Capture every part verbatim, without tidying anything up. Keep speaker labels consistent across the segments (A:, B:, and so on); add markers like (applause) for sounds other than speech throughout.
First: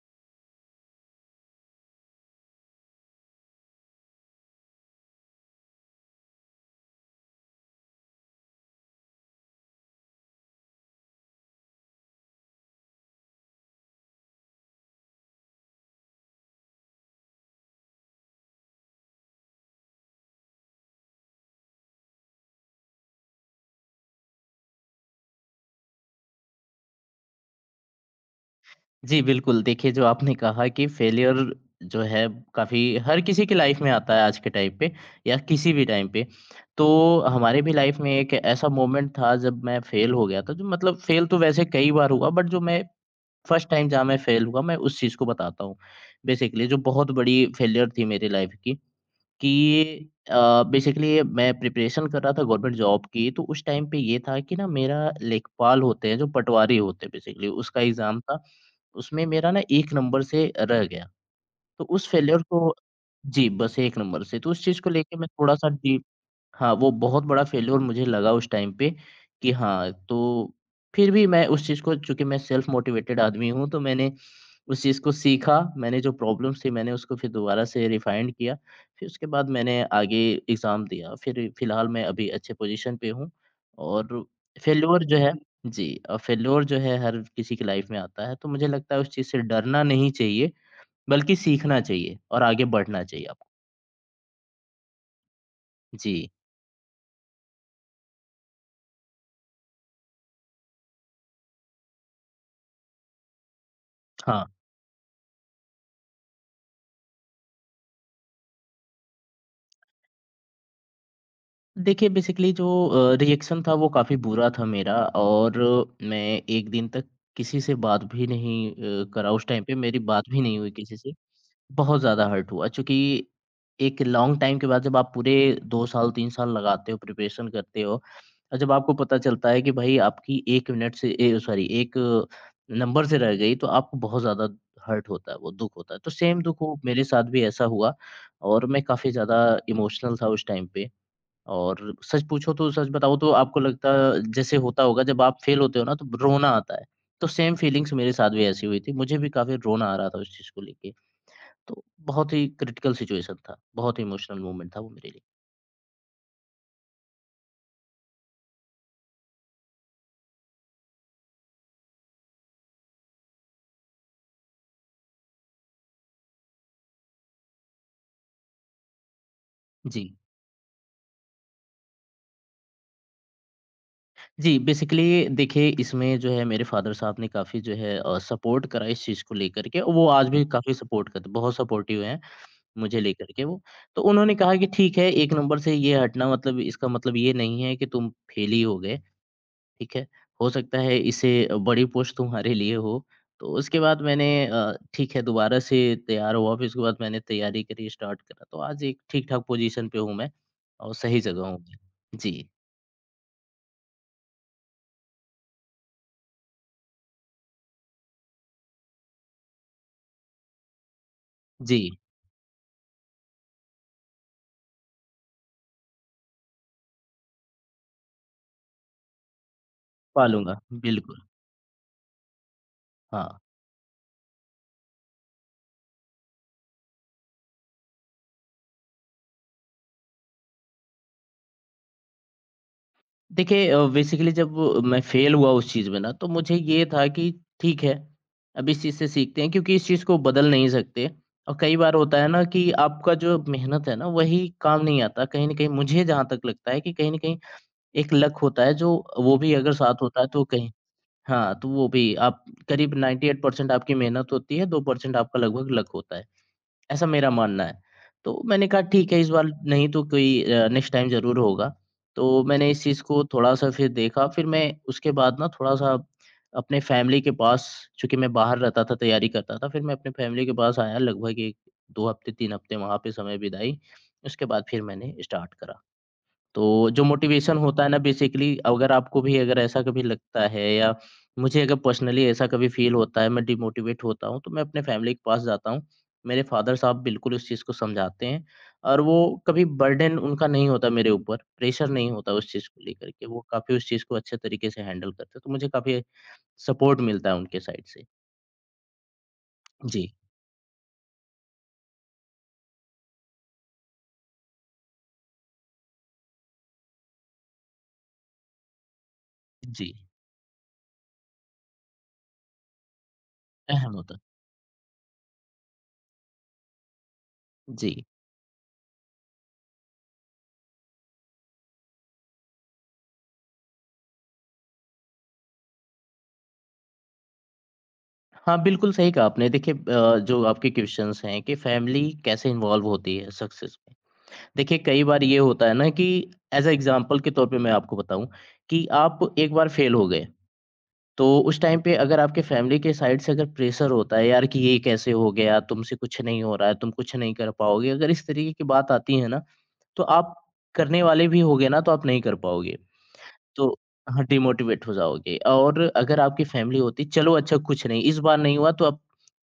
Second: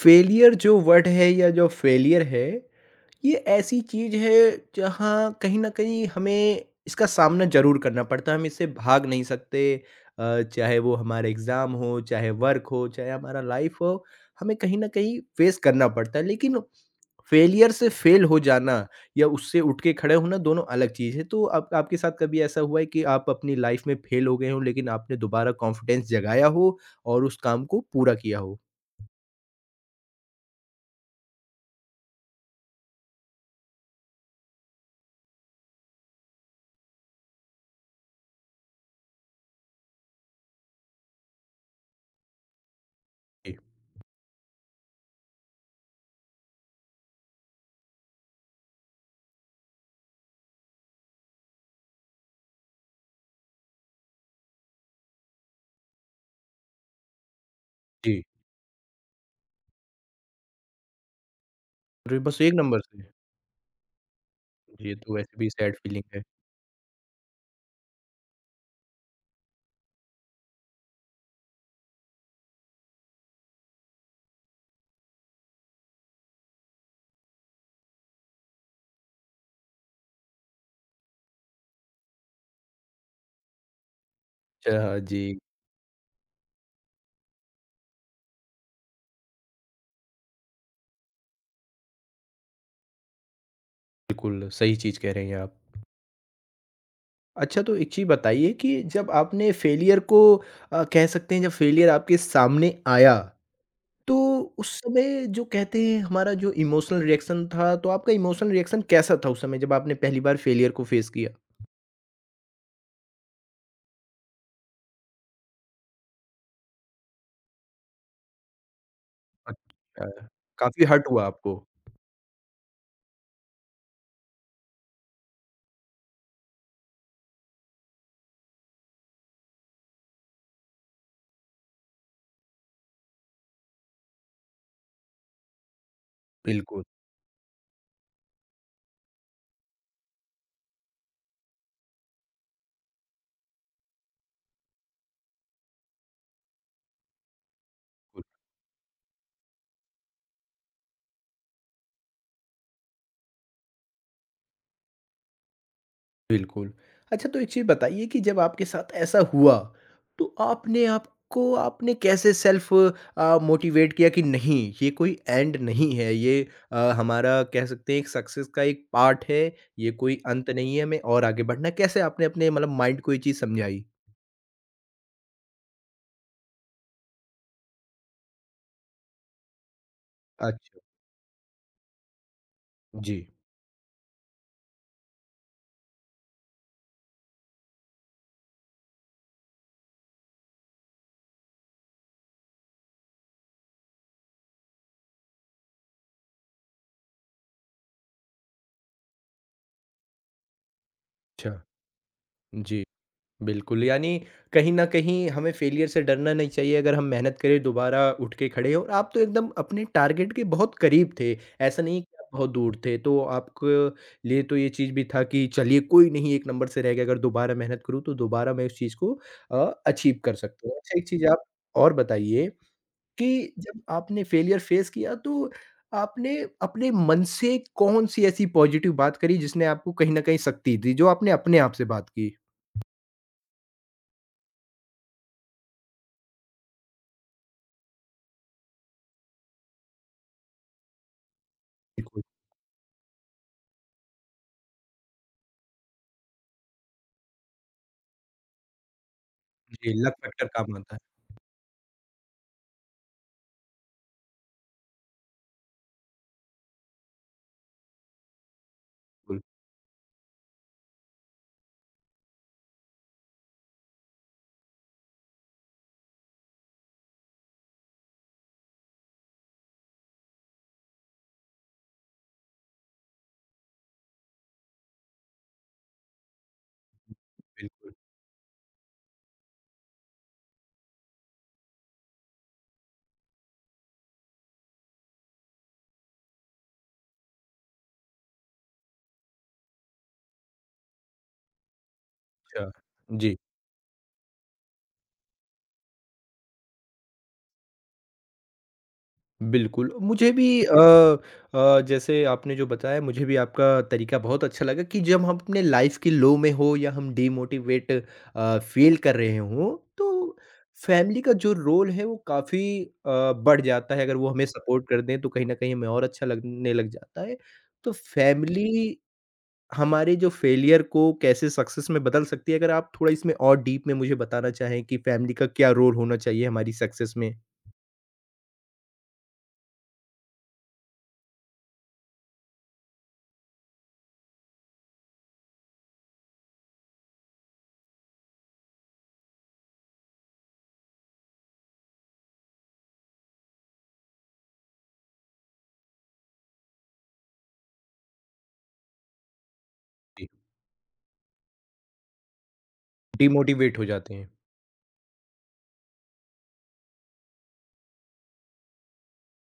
A: Failure जो word है या जो फेलियर है, ये ऐसी चीज़ है जहाँ कहीं न कहीं हमें इसका सामना ज़रूर करना पड़ता है, हम इससे भाग नहीं सकते। अ, चाहे वो हमारा एग्ज़ाम हो, चाहे वर्क हो, चाहे हमारा लाइफ़ हो, हमें कहीं न कहीं फेस करना पड़ता है। लेकिन फेलियर से फेल हो जाना या उससे उठ के खड़े होना दोनों अलग चीज़ है। तो आप आपके साथ कभी ऐसा हुआ है कि आप अपनी लाइफ़ में फेल हो गए हों लेकिन आपने दोबारा कॉन्फिडेंस जगाया हो और उस काम को पूरा किया हो?
B: जी, बिल्कुल। देखिए, जो आपने कहा कि फेलियर जो है काफ़ी हर किसी की लाइफ़ में आता है आज के टाइम पे या किसी भी टाइम पे। तो हमारे भी लाइफ़ में एक ऐसा मोमेंट था जब मैं फेल हो गया था, जो मतलब फेल तो वैसे कई बार हुआ बट जो मैं
A: जी।
B: फर्स्ट टाइम जहाँ मैं फेल हुआ मैं उस चीज़ को बताता हूँ। बेसिकली जो बहुत बड़ी फेलियर थी मेरी लाइफ़ की। कि अ, बेसिकली मैं प्रिपरेशन कर रहा था गवर्नमेंट जॉब की, तो उस टाइम पे ये था कि ना मेरा लेखपाल होते हैं, जो पटवारी होते हैं बेसिकली, उसका
A: जी।
B: एग्ज़ाम था। उसमें मेरा ना एक नंबर से रह गया, तो उस
A: अरे! बस
B: फेलियर
A: एक
B: को
A: नंबर से।
B: जी, बस एक नंबर से। तो उस चीज़ को
A: ये तो
B: लेके मैं
A: वैसे भी
B: थोड़ा-सा
A: सैड
B: डि
A: फीलिंग है।
B: हाँ, वो बहुत बड़ा फेल्योर मुझे लगा उस टाइम पे कि हाँ, तो फिर भी मैं उस चीज़ को चूँकि मैं सेल्फ मोटिवेटेड आदमी हूँ, तो मैंने उस चीज़ को सीखा। मैंने जो प्रॉब्लम्स थी, मैंने उसको फिर दोबारा से रिफाइंड किया। फिर उसके बाद मैंने आगे एग्ज़ाम दिया। फिर फिलहाल मैं अभी अच्छे पोज़ीशन पे हूँ और
A: अच्छा हाँ
B: फेल्योर जो है
A: जी,
B: जी, अ, फेल्योर जो है हर किसी की लाइफ़ में आता है, तो मुझे लगता है उस चीज़ से डरना नहीं चाहिए, बल्कि सीखना चाहिए और आगे बढ़ना चाहिए आपको।
A: बिल्कुल सही चीज़ कह रहे हैं आप।
B: जी,
A: अच्छा तो एक चीज़ बताइए कि जब आपने फेलियर को अ, कह सकते हैं जब फेलियर आपके सामने आया, तो
B: हाँ।
A: उस समय जो कहते हैं हमारा जो इमोशनल रिएक्शन था, तो आपका इमोशनल रिएक्शन कैसा था उस समय जब आपने पहली बार फेलियर को फेस किया?
B: देखिए बेसिकली जो रिएक्शन था वो काफ़ी बुरा था मेरा और मैं एक दिन तक किसी से बात भी नहीं अ, करा उस टाइम पे मेरी
A: अच्छा,
B: बात भी नहीं हुई
A: काफ़ी
B: किसी
A: हर्ट
B: से।
A: हुआ आपको।
B: बहुत ज़्यादा हर्ट हुआ चूँकि एक लॉन्ग टाइम के बाद जब आप पूरे दो साल तीन साल लगाते हो प्रिपरेशन करते हो और जब आपको पता चलता है कि भाई आपकी एक मिनट से ए सॉरी एक नंबर से रह गई तो आपको बहुत ज़्यादा हर्ट होता है वो दुःख होता है। तो सेम दुःख वो
A: बिल्कुल।
B: मेरे साथ भी ऐसा हुआ और मैं काफ़ी ज़्यादा इमोशनल था उस टाइम पे। और सच पूछो तो सच बताऊँ तो आपको लगता जैसे होता होगा जब आप फेल होते हो ना तो रोना आता है। तो सेम फीलिंग्स मेरे साथ भी ऐसी हुई थी। मुझे भी काफ़ी रोना आ रहा था उस चीज़ को लेके। तो बहुत ही क्रिटिकल सिचुएशन था। बहुत ही इमोशनल मोमेंट था वो मेरे लिए।
A: बिल्कुल। अच्छा तो एक चीज़ बताइए कि जब आपके साथ ऐसा हुआ, तो आपने आपको आपने कैसे सेल्फ अ, मोटिवेट किया कि नहीं ये कोई एंड नहीं है, ये अ, हमारा कह सकते हैं एक सक्सेस का एक पार्ट है, ये
B: जी।
A: कोई अंत नहीं है, हमें और आगे बढ़ना है। कैसे आपने अपने मतलब माइंड को ये चीज़ समझाई?
B: जी, बेसिकली देखिए इसमें जो है मेरे फादर साहब ने काफ़ी जो है अ, सपोर्ट करा इस चीज़ को लेकर के। और वो आज भी काफ़ी
A: अच्छा।
B: सपोर्ट करते बहुत सपोर्टिव हैं मुझे
A: जी।
B: लेकर के वो। तो उन्होंने कहा कि ठीक है एक नंबर से ये हटना मतलब इसका मतलब ये नहीं है कि तुम फेल ही हो गए। ठीक है? हो सकता है इससे बड़ी पोस्ट तुम्हारे लिए हो। तो उसके बाद मैंने अ, ठीक है दोबारा से तैयार हुआ फिर उसके बाद मैंने तैयारी करी स्टार्ट करा। तो आज एक ठीक-ठाक पोज़ीशन पे हूँ मैं और सही जगह
A: अच्छा।
B: हूँ मैं। जी,
A: जी। बिल्कुल, यानी कहीं न कहीं हमें फेलियर से डरना नहीं चाहिए अगर हम मेहनत करें, दोबारा उठ के खड़े हो और आप तो एकदम अपने टारगेट के बहुत करीब थे।
B: जी,
A: ऐसा नहीं कि आप बहुत दूर थे, तो आपके लिए तो ये चीज़ भी था कि चलिए कोई नहीं एक नंबर से रह गया, अगर दोबारा मेहनत करूँ तो दोबारा मैं उस चीज़ को अ, अचीव
B: पा
A: कर
B: लूँगा।
A: सकता हूँ। अच्छा एक
B: बिल्कुल,
A: चीज़ आप और बताइए
B: हाँ।
A: कि जब आपने फेलियर फेस किया तो आपने अपने मन से कौन-सी ऐसी पॉज़िटिव बात करी जिसने आपको कहीं न कहीं शक्ति दी, जो आपने अपने आप से बात की?
B: देखिए अ, बेसिकली जब मैं फेल हुआ उस चीज़ में ना तो मुझे ये था कि ठीक है, अब इस चीज़ से सीखते हैं क्योंकि इस चीज़ को बदल नहीं सकते। और कई बार होता
A: बिल्कुल।
B: है ना कि आपका जो मेहनत है ना वही काम नहीं आता। कहीं न कहीं मुझे जहाँ तक लगता है कि कहीं न कहीं एक लक होता है जो वो भी अगर
A: जी,
B: साथ
A: लक
B: होता है तो
A: फैक्टर
B: कहीं
A: काम आता है।
B: हाँ, तो वो भी आप करीब अट्ठानवे परसेंट आपकी मेहनत होती है, दो परसेंट आपका लगभग लक होता है, ऐसा मेरा मानना है। तो मैंने कहा ठीक है इस
A: बिल्कुल,
B: बार नहीं तो कोई अ, नेक्स्ट टाइम ज़रूर होगा। तो मैंने इस चीज़ को थोड़ा-सा फिर देखा, फिर मैं उसके बाद ना थोड़ा-सा अपने फैमिली के पास चूँकि मैं बाहर रहता था, तैयारी करता था, फिर मैं अपने फैमिली के पास आया लगभग एक दो हफ्ते, तीन हफ्ते वहाँ पे समय बिताई, उसके बाद फिर मैंने स्टार्ट करा। तो जो मोटिवेशन होता है
A: बिल्कुल,
B: ना बेसिकली अगर आपको भी अगर ऐसा कभी लगता है या मुझे अगर पर्सनली ऐसा कभी फील होता है मैं डिमोटिवेट होता हूँ तो मैं अपने फैमिली के पास जाता हूँ। मेरे फ़ादर साहब बिल्कुल इस चीज़ को समझाते हैं और वो कभी बर्डन उनका नहीं होता मेरे ऊपर, प्रेशर नहीं होता उस चीज़
A: अच्छा।
B: को लेकर के,
A: जी,
B: वो काफ़ी उस चीज़ को अच्छे तरीके से हैंडल करते हैं, तो मुझे काफ़ी सपोर्ट मिलता है उनके साइड से।
A: बिल्कुल।
B: जी,
A: मुझे भी अ अ, जैसे आपने जो बताया मुझे भी आपका तरीका बहुत अच्छा लगा कि जब हम अपने लाइफ़ के लो में हो या हम डिमोटिवेट अ, फ़ील कर रहे हों,
B: जी,
A: तो फ़ैमिली का जो रोल है वो काफ़ी अ, बढ़ जाता
B: अहम
A: है।
B: होता
A: अगर
B: है।
A: वो हमें सपोर्ट कर दें तो कहीं न कहीं हमें और अच्छा लगने लग जाता है। तो
B: जी।
A: फ़ैमिली हमारे जो फेलियर को कैसे सक्सेस में बदल सकती है, अगर आप थोड़ा इसमें और डीप में मुझे बताना चाहें कि फैमिली का क्या रोल होना चाहिए हमारी सक्सेस में?
B: हाँ, बिल्कुल सही कहा आपने। देखिए अ, जो आपके क्वेश्चन्स हैं कि फैमिली कैसे इन्वॉल्व होती है सक्सेस में? देखिए, कई बार ये होता है ना कि एज़ अ एग्ज़ाम्पल के तौर पे मैं आपको बताऊँ कि आप एक बार फ़ेल हो गए, तो उस टाइम पे अगर आपके फ़ैमिली के साइड से अगर प्रेशर होता है यार कि ये कैसे हो गया? तुमसे कुछ नहीं हो रहा है, तुम कुछ नहीं कर पाओगे। अगर इस तरीके की बात आती है ना, तो
A: जी।
B: आप करने वाले भी होगे ना, तो आप नहीं कर पाओगे। तो
A: डिमोटिवेट हो जाते
B: हाँ,
A: हैं।
B: डिमोटिवेट हो जाओगे और अगर आपकी फैमिली होती चलो अच्छा कुछ नहीं इस बार नहीं हुआ तो अब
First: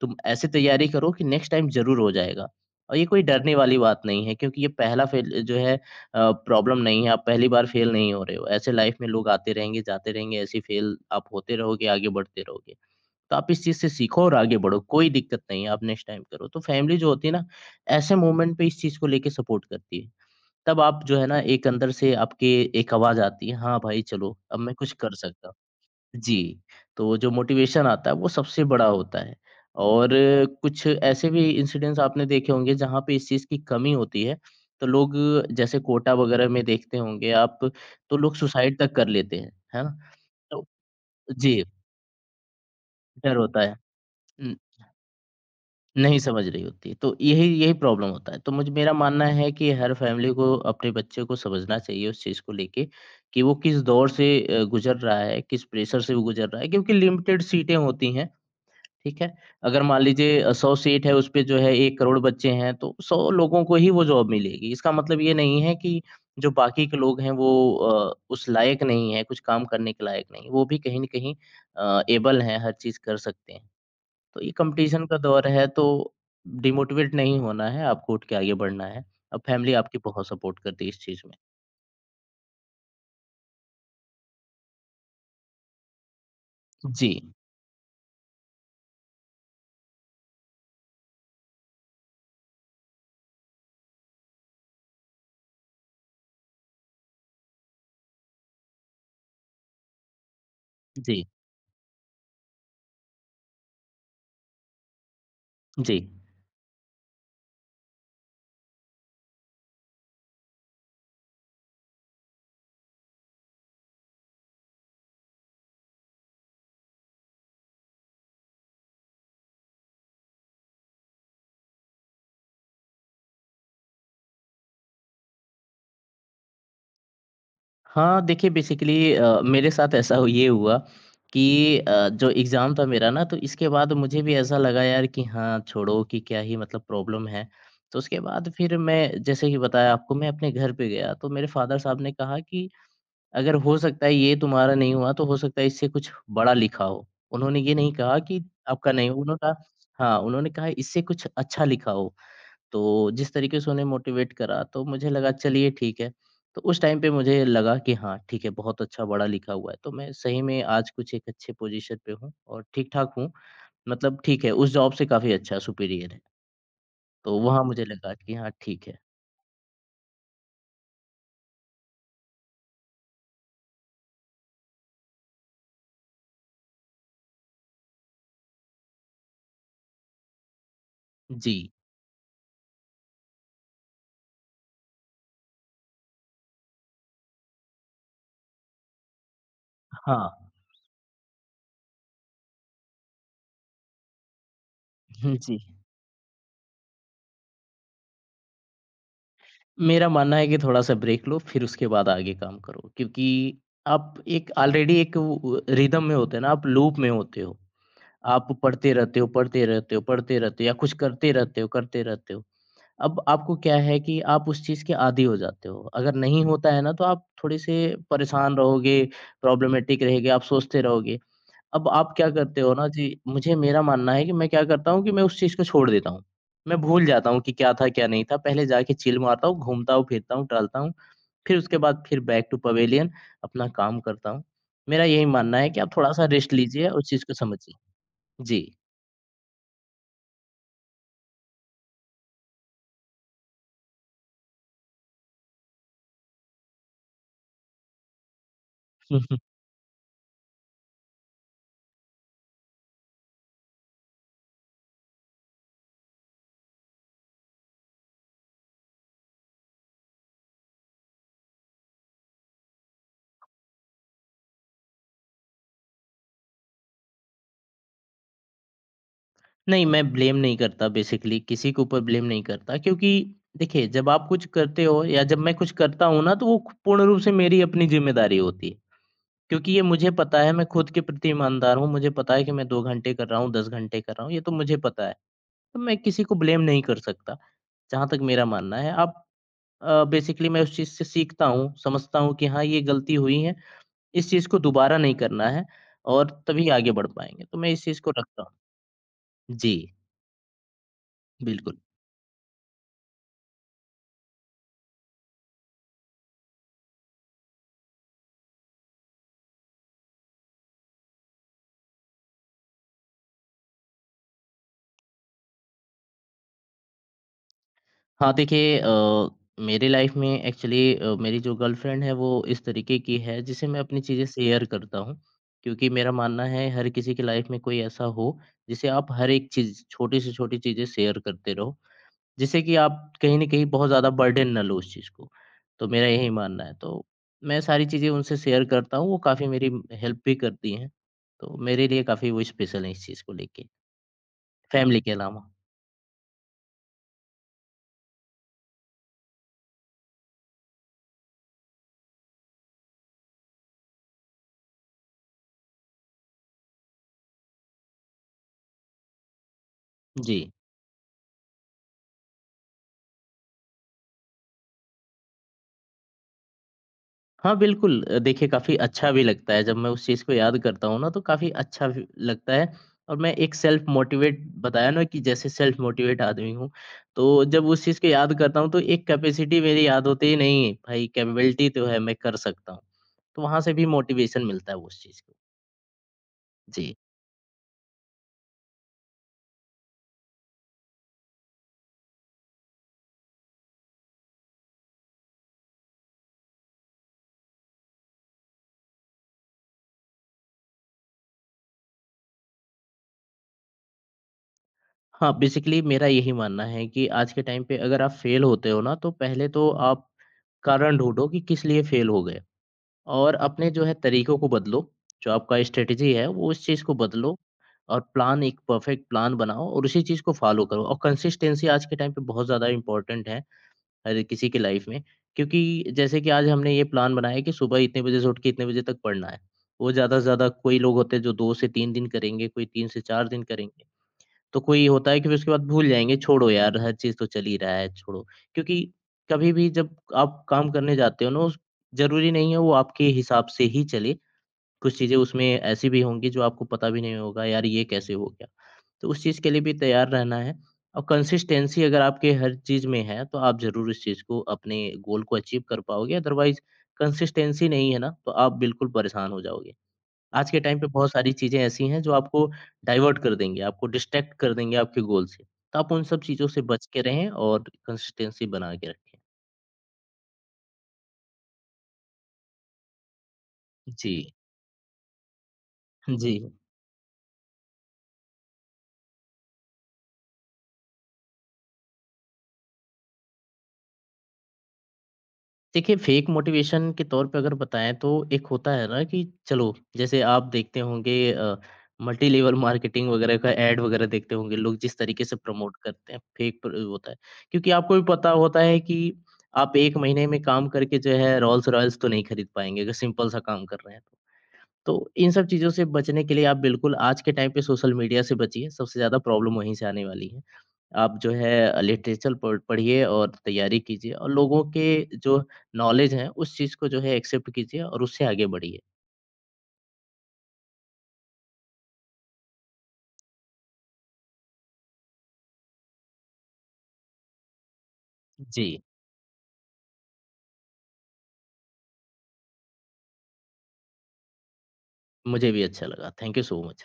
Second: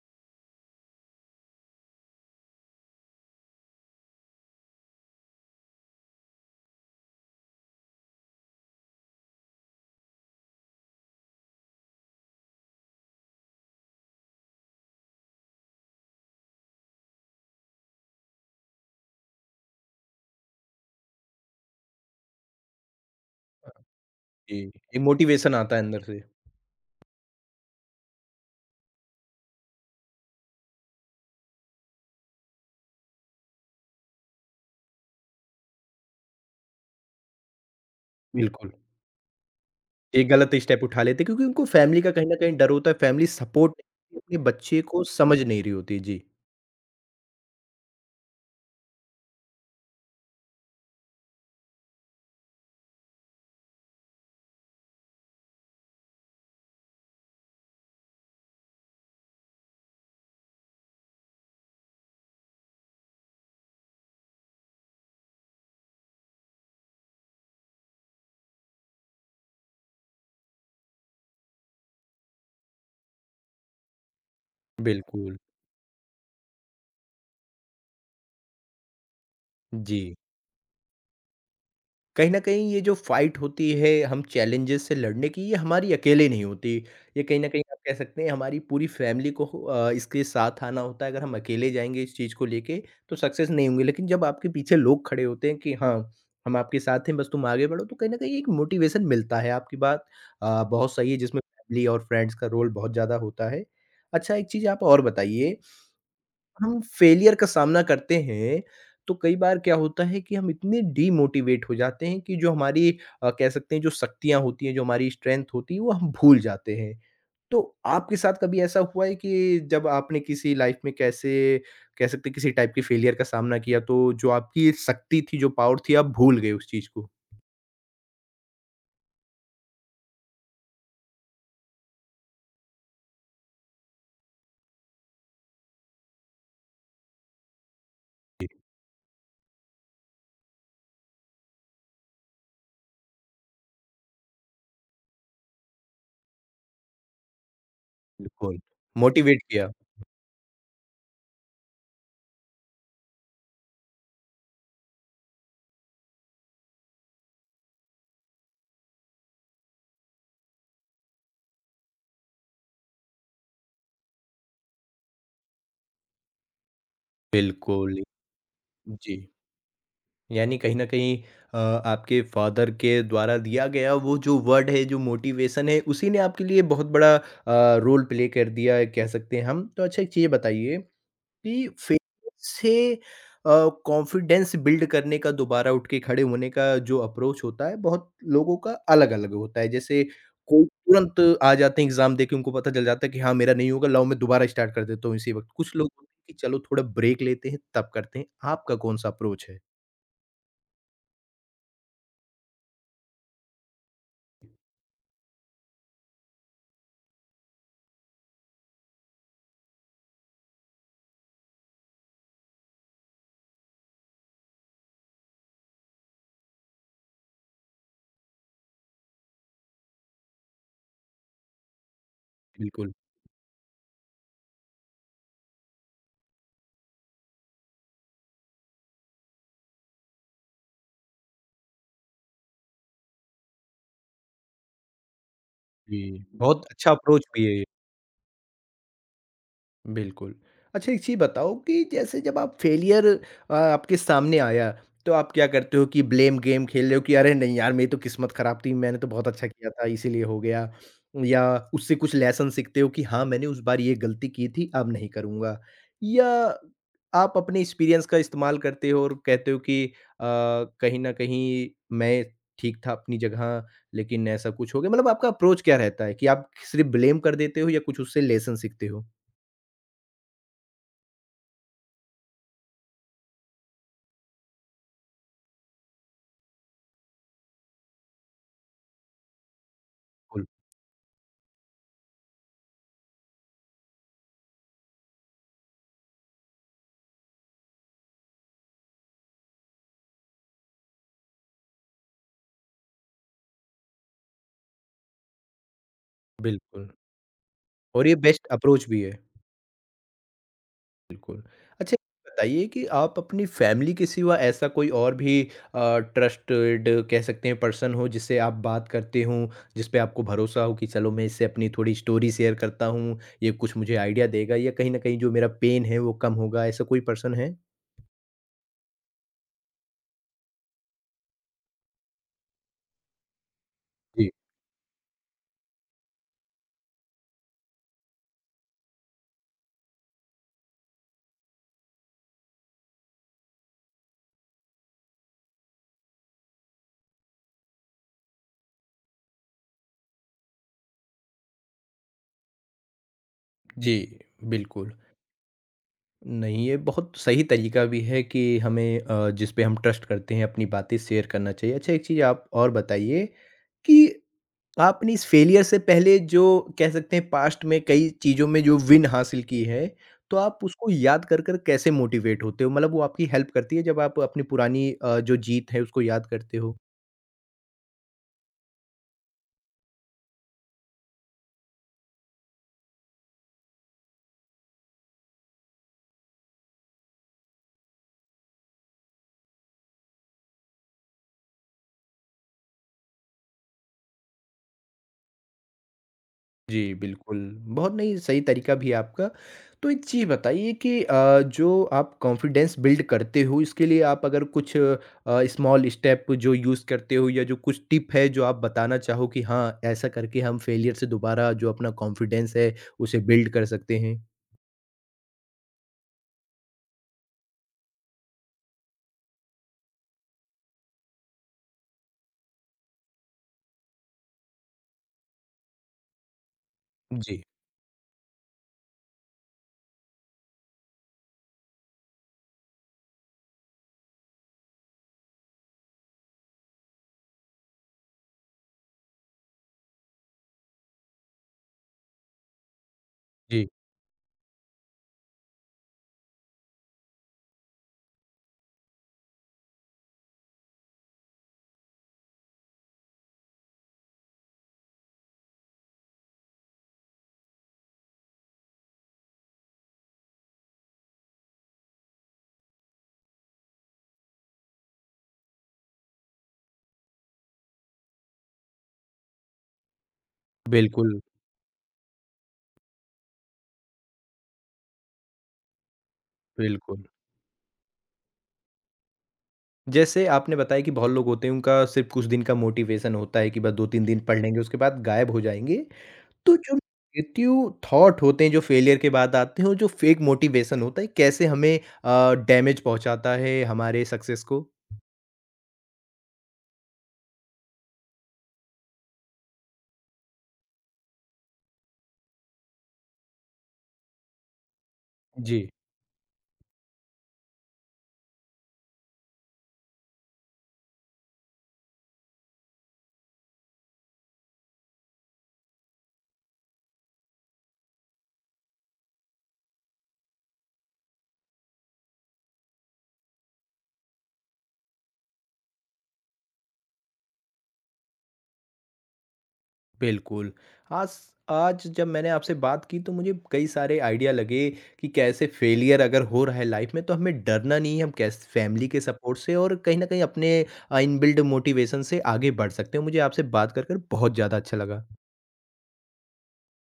B: तुम ऐसे तैयारी करो कि नेक्स्ट टाइम ज़रूर हो जाएगा। और ये कोई डरने वाली बात नहीं है क्योंकि ये पहला फेल जो है अ, प्रॉब्लम नहीं है, आप पहली बार फेल नहीं हो रहे हो। ऐसे लाइफ में लोग आते रहेंगे, जाते रहेंगे, ऐसे ही फेल आप होते रहोगे, आगे बढ़ते रहोगे। तो आप इस चीज़ से सीखो और आगे बढ़ो, कोई दिक्कत नहीं है, आप नेक्स्ट टाइम करो। तो फैमिली जो होती है ना, ऐसे मोमेंट पे इस चीज़ को लेके सपोर्ट करती है। तब आप जो है ना एक अंदर से आपके एक आवाज़ आती है, हाँ भाई चलो,
A: जी।
B: अब मैं कुछ
A: एक
B: कर सकता
A: मोटिवेशन
B: हूँ।
A: आता है अंदर से,
B: जी, तो जो मोटिवेशन आता है वो सबसे बड़ा होता है। और कुछ ऐसे भी इंसिडेंट्स आपने देखे होंगे जहाँ पे इस चीज़ की कमी होती है, तो लोग जैसे कोटा वगैरह में देखते होंगे आप, तो लोग
A: बिल्कुल।
B: सुसाइड तक कर लेते हैं, है ना?
A: एक गलत
B: तो
A: स्टेप उठा लेते हैं क्योंकि उनको
B: जी,
A: फैमिली का कहीं न कहीं डर होता है, फैमिली
B: डर होता है।
A: सपोर्ट अपने
B: हुँ।
A: बच्चे को समझ नहीं रही होती।
B: नहीं
A: जी,
B: समझ रही होती। तो यही यही प्रॉब्लम होता है। तो मुझे मेरा मानना है कि हर फैमिली को अपने बच्चे को समझना चाहिए उस चीज़ को लेके कि वो किस दौर से अ, गुज़र रहा है, किस प्रेशर से वो गुज़र रहा है क्योंकि लिमिटेड सीटें होती हैं, ठीक है? अगर मान लीजिए अ, सौ सीट है, उस पे जो है एक करोड़ बच्चे हैं, तो सौ लोगों को ही वो जॉब मिलेगी। इसका मतलब ये नहीं है कि जो बाकी के लोग हैं वो अ, उस लायक नहीं है, कुछ काम करने के लायक नहीं। वो भी कहीं न कहीं अ, एबल हैं, हर चीज़ कर सकते हैं। तो ये कंपटीशन का
A: बिल्कुल।
B: दौर है तो डिमोटिवेट नहीं होना है, आपको उठ के आगे बढ़ना है। अब फैमिली आपकी
A: जी।
B: बहुत सपोर्ट करती है इस चीज़ में।
A: कहीं न कहीं ये जो फ़ाइट होती है हम चैलेंजेस से लड़ने की, ये हमारी अकेले नहीं होती। ये
B: जी,
A: कहीं न कहीं आप कह सकते हैं हमारी पूरी फ़ैमिली को अ, इसके साथ आना होता है। अगर हम अकेले जाएँगे इस चीज़ को लेके तो सक्सेस नहीं होंगे। लेकिन जब आपके पीछे लोग खड़े होते हैं कि हाँ, हम आपके साथ हैं बस तुम आगे बढ़ो, तो कहीं न कहीं एक मोटिवेशन मिलता है। आपकी बात अ, बहुत सही है
B: जी,
A: जिसमें फ़ैमिली और फ्रेंड्स का रोल बहुत ज़्यादा होता है। अच्छा एक चीज़ आप और बताइए
B: जी।
A: हम फेलियर का सामना करते हैं, तो कई बार क्या होता है कि हम इतने डीमोटिवेट हो जाते हैं कि जो हमारी अ, कह सकते हैं जो शक्तियाँ होती हैं, जो हमारी स्ट्रेंथ होती है, वो हम भूल जाते हैं। तो आपके साथ कभी ऐसा हुआ है कि जब आपने किसी लाइफ़ में कैसे कह सकते हैं किसी टाइप के फेलियर का सामना किया, तो जो आपकी शक्ति थी, जो पावर थी, आप भूल गए उस चीज़ को?
B: हाँ, देखिए बेसिकली अ, मेरे साथ ऐसा हो- ये हुआ कि अ, जो एग्ज़ाम था मेरा ना तो इसके बाद मुझे भी ऐसा लगा यार कि हाँ, छोड़ो कि क्या ही मतलब प्रॉब्लम है। तो उसके
A: जी,
B: बाद फिर मैं जैसे कि बताया आपको मैं अपने घर पे गया तो मेरे फादर साहब ने कहा कि अगर हो सकता है ये तुम्हारा नहीं हुआ तो हो सकता है इससे कुछ बड़ा लिखा हो। उन्होंने ये नहीं कहा कि
A: बिल्कुल।
B: आपका नहीं उन्होंने
A: मोटिवेट
B: कहा
A: किया।
B: हाँ, उन्होंने कहा इससे कुछ अच्छा लिखा हो। तो जिस तरीके से उन्हें मोटिवेट करा तो मुझे लगा चलिए ठीक है। तो उस टाइम पे मुझे लगा कि हाँ, ठीक है बहुत अच्छा बड़ा लिखा हुआ है। तो मैं सही में आज कुछ एक अच्छे पोज़ीशन पे हूँ और ठीक-ठाक हूँ। मतलब ठीक है, उस जॉब से काफ़ी अच्छा सुपीरियर है। तो वहाँ मुझे
A: बिल्कुल,
B: लगा कि हाँ, ठीक है।
A: जी। यानी कहीं न कहीं अ, आपके फ़ादर के द्वारा दिया गया वो जो वर्ड है, जो मोटिवेशन है, उसी ने आपके लिए बहुत बड़ा अ, रोल प्ले कर दिया है कह सकते हैं हम। तो अच्छा एक चीज़ बताइए
B: जी।
A: कि फेलियर से अ, कॉन्फिडेंस बिल्ड करने का दोबारा उठ के खड़े होने का जो अप्रोच होता है, बहुत लोगों का अलग-अलग होता है। जैसे
B: हाँ।
A: कोई तुरंत आ जाते हैं एग्ज़ाम देके उनको पता चल जाता है कि हाँ, मेरा नहीं होगा लाओ मैं दोबारा स्टार्ट कर देता हूँ
B: (laughs)
A: इसी
B: हुँ,
A: वक़्त।
B: जी।
A: कुछ लोग होते हैं कि चलो थोड़ा ब्रेक लेते हैं तब करते हैं। आपका कौन-सा अप्रोच है?
B: मेरा मानना है कि थोड़ा-सा ब्रेक लो, फिर उसके बाद आगे काम करो, क्योंकि आप एक ऑलरेडी एक वो रिदम में होते हैं ना, आप लूप में होते हो। आप पढ़ते रहते हो, पढ़ते रहते हो, पढ़ते रहते हो या कुछ करते रहते हो, करते रहते हो। अब आपको क्या है कि आप उस चीज़ के आदी हो जाते हो। अगर नहीं होता है ना, तो आप थोड़े-से परेशान रहोगे, प्रॉब्लमैटिक रहेंगे, आप सोचते रहोगे। अब आप क्या करते हो ना
A: बिल्कुल।
B: जी, मुझे मेरा मानना है कि मैं क्या करता हूँ कि मैं उस चीज़ को छोड़ देता हूँ। मैं भूल जाता हूँ कि क्या था, क्या नहीं था। पहले जाके चिल मारता हूँ, घूमता हूँ, फिरता हूँ, टहलता हूँ। फिर उसके बाद फिर बैक टू पवेलियन अपना काम करता हूँ। मेरा यही मानना है कि आप
A: जी,
B: थोड़ा-सा रेस्ट
A: बहुत
B: लीजिए,
A: अच्छा
B: उस
A: अप्रोच
B: चीज़ को
A: भी है ये।
B: समझिए। जी।
A: बिल्कुल। अच्छा एक चीज़ बताओ कि जैसे जब आप फेलियर अ, आपके सामने आया, तो आप क्या करते हो कि ब्लेम गेम खेल रहे हो कि अरे नहीं यार मेरी तो किस्मत खराब थी, मैंने तो बहुत अच्छा
B: (laughs)
A: किया था इसीलिए हो गया। या उससे कुछ लेसन सीखते हो कि हाँ, मैंने उस बार ये गलती की थी अब नहीं करूँगा। या आप अपने एक्सपीरियंस का इस्तेमाल करते हो और कहते हो कि अ, कहीं न कहीं मैं ठीक था अपनी जगह लेकिन ऐसा कुछ हो गया। मतलब आपका अप्रोच क्या रहता है कि आप सिर्फ़ ब्लेम कर देते हो या कुछ उससे लेसन सीखते हो?
B: नहीं, मैं ब्लेम नहीं करता बेसिकली, किसी के ऊपर ब्लेम नहीं करता क्योंकि देखिए, जब आप कुछ करते हो या जब मैं कुछ करता हूँ ना, तो वो पूर्ण रूप से मेरी अपनी ज़िम्मेदारी होती है। क्योंकि ये मुझे पता है मैं खुद के प्रति ईमानदार हूँ, मुझे पता है कि मैं दो घंटे कर रहा हूँ, दस घंटे कर रहा हूँ, ये तो मुझे पता है। तो मैं किसी को ब्लेम नहीं कर सकता, जहाँ तक मेरा मानना है। अब अ, बेसिकली मैं उस चीज़ से सीखता हूँ, समझता हूँ कि हाँ, ये गलती हुई है, इस चीज़ को दोबारा नहीं करना है और तभी
A: बिल्कुल
B: आगे बढ़ पाएँगे। तो मैं इस चीज़
A: और
B: को
A: ये
B: रखता
A: बेस्ट
B: हूँ।
A: अप्रोच भी है।
B: जी,
A: बिल्कुल।
B: बिल्कुल।
A: अच्छा ये बताइए कि आप अपनी फैमिली के सिवा ऐसा कोई और भी अ, ट्रस्टेड कह सकते हैं पर्सन हो जिससे आप बात करते हो, जिस पे आपको भरोसा हो कि चलो मैं इससे अपनी थोड़ी स्टोरी शेयर करता हूँ, ये कुछ मुझे आइडिया देगा या कहीं न कहीं जो मेरा पेन है वो कम होगा, ऐसा कोई पर्सन है?
B: हाँ, देखिए अ, मेरे लाइफ में एक्चुअली अ, मेरी जो गर्लफ्रेंड है वो इस तरीके की है जिसे मैं अपनी चीज़ें
A: जी।
B: शेयर करता हूँ। क्योंकि मेरा मानना है हर किसी की लाइफ में कोई ऐसा हो जिसे आप हर एक चीज़ छोटी से छोटी चीज़ें शेयर करते रहो, जिससे कि आप कहीं न कहीं बहुत ज़्यादा बर्डन ना लो उस चीज़ को। तो मेरा यही मानना है, तो मैं सारी चीज़ें उनसे शेयर करता हूँ, वो काफ़ी मेरी हेल्प भी करती हैं। तो मेरे लिए काफ़ी वो स्पेशल हैं इस चीज़ को लेके,
A: जी, बिल्कुल।
B: फैमिली के अलावा।
A: नहीं, ये बहुत सही तरीका भी है कि हमें अ, जिस पे हम ट्रस्ट करते हैं अपनी बातें शेयर करना चाहिए। अच्छा एक चीज़ आप और बताइए कि आपने इस फेलियर से पहले जो कह सकते हैं पास्ट में कई चीज़ों में जो विन हासिल की है, तो
B: जी।
A: आप उसको याद कर कर कैसे मोटिवेट होते हो? मतलब वो आपकी हेल्प करती है जब आप अपनी पुरानी अ, जो जीत है उसको याद करते हो?
B: हाँ, बिल्कुल। अ, देखिए काफ़ी अच्छा भी लगता है जब मैं उस चीज़ को याद करता हूँ ना तो काफ़ी अच्छा भी लगता है और मैं एक सेल्फ मोटिवेट बताया ना कि जैसे सेल्फ मोटिवेट आदमी हूँ, तो जब उस चीज़ को याद करता हूँ तो एक कैपेसिटी मेरी याद होती ही नहीं है, भाई कैपेबिलिटी तो है मैं कर सकता हूँ। तो वहाँ से भी मोटिवेशन मिलता है उस चीज़ को।
A: जी,
B: जी।
A: बिल्कुल। बहुत नहीं सही तरीका भी है आपका। तो एक चीज़ बताइए कि अ, जो आप कॉन्फिडेंस बिल्ड करते हो इसके लिए आप अगर कुछ अ, स्मॉल स्टेप जो यूज़ करते हो या जो कुछ टिप है जो आप बताना चाहो कि हाँ, ऐसा करके हम फेलियर से दोबारा जो अपना कॉन्फिडेंस है उसे बिल्ड कर सकते हैं?
B: हाँ, बेसिकली मेरा यही मानना है कि आज के टाइम पे अगर आप फेल होते हो ना तो पहले तो आप कारण ढूँढो कि किस लिए फेल हो गए। और अपने जो है तरीकों को बदलो, जो आपका स्ट्रैटेजी है वो उस चीज़ को बदलो
A: जी,
B: और प्लान एक परफेक्ट प्लान बनाओ और उसी चीज़ को फ़ॉलो करो और कंसिस्टेंसी आज के टाइम पे बहुत ज़्यादा इम्पोर्टेंट है, हर किसी की लाइफ़ में। क्योंकि जैसे कि आज हमने ये प्लान बनाया कि सुबह इतने बजे से उठ के इतने बजे तक पढ़ना है। वो ज़्यादा से ज़्यादा कोई लोग होते हैं जो दो से तीन दिन करेंगे, कोई तीन से चार दिन
A: जी।
B: करेंगे। तो कोई होता है कि फिर उसके बाद भूल जाएँगे, छोड़ो यार हर चीज़ तो चल ही रहा है, छोड़ो। क्योंकि कभी भी जब आप काम करने जाते हो ना उस ज़रूरी नहीं है वो आपके हिसाब से ही चले, कुछ चीज़ें उसमें ऐसी भी होंगी जो आपको पता भी नहीं होगा यार ये कैसे हो गया? तो उस चीज़ के लिए भी तैयार रहना है और कंसिस्टेंसी अगर आपके हर चीज़ में है तो आप ज़रूर इस चीज़ को अपने गोल को अचीव कर पाओगे, अदरवाइज़ कंसिस्टेंसी नहीं है ना, तो आप बिल्कुल परेशान हो जाओगे। आज के टाइम पे बहुत
A: बिल्कुल,
B: सारी चीज़ें ऐसी हैं जो आपको डाइवर्ट कर देंगे, आपको डिस्ट्रैक्ट कर देंगे आपके गोल से। तो आप उन सब चीज़ों से बच के
A: बिल्कुल।
B: रहें और कंसिस्टेंसी बना के रखें।
A: जैसे आपने बताया कि बहुत लोग होते हैं उनका सिर्फ़ कुछ दिन का मोटिवेशन होता है कि बस दो तीन दिन
B: जी,
A: पढ़ लेंगे उसके बाद गायब हो जाएँगे।
B: जी।
A: तो जो नेगेटिव थॉट होते हैं, जो फेलियर के बाद आते हैं और जो फेक मोटिवेशन होता है, कैसे हमें अ, डैमेज पहुँचाता है हमारे सक्सेस को?
B: देखिए फेक मोटिवेशन के तौर पे अगर बताएँ तो एक होता है ना कि चलो जैसे आप देखते होंगे अ, मल्टी लेवल मार्केटिंग वगैरह का ऐड वगैरह देखते होंगे लोग जिस तरीके से
A: जी।
B: प्रमोट करते हैं फेक प्र होता है। क्योंकि आपको भी पता होता है कि आप एक महीने में काम करके जो है रोल्स-रॉयल्स तो नहीं खरीद पाएँगे अगर सिंपल सा काम कर रहे हैं तो। तो इन सब चीज़ों से बचने के लिए आप बिल्कुल आज के टाइम पे सोशल मीडिया से बचिए, सबसे ज़्यादा प्रॉब्लम वहीं से आने वाली है। आप जो है लिटरेचर पढ़ पढ़िए और तैयारी कीजिए और लोगों के जो नॉलेज है, उस चीज़ को जो है एक्सेप्ट कीजिए और उससे आगे बढ़िए।
A: बिल्कुल। आज आज जब मैंने आपसे बात की तो मुझे कई सारे आइडिया लगे कि कैसे फेलियर अगर हो रहा है लाइफ़ में तो हमें डरना नहीं है, हम कैसे
B: जी,
A: फैमिली के सपोर्ट से और कहीं न कहीं अपने अ, इनबिल्ट मोटिवेशन से आगे बढ़ सकते हैं। मुझे आपसे बात कर, कर बहुत ज़्यादा अच्छा लगा।
B: मुझे भी अच्छा लगा। Thank you so much.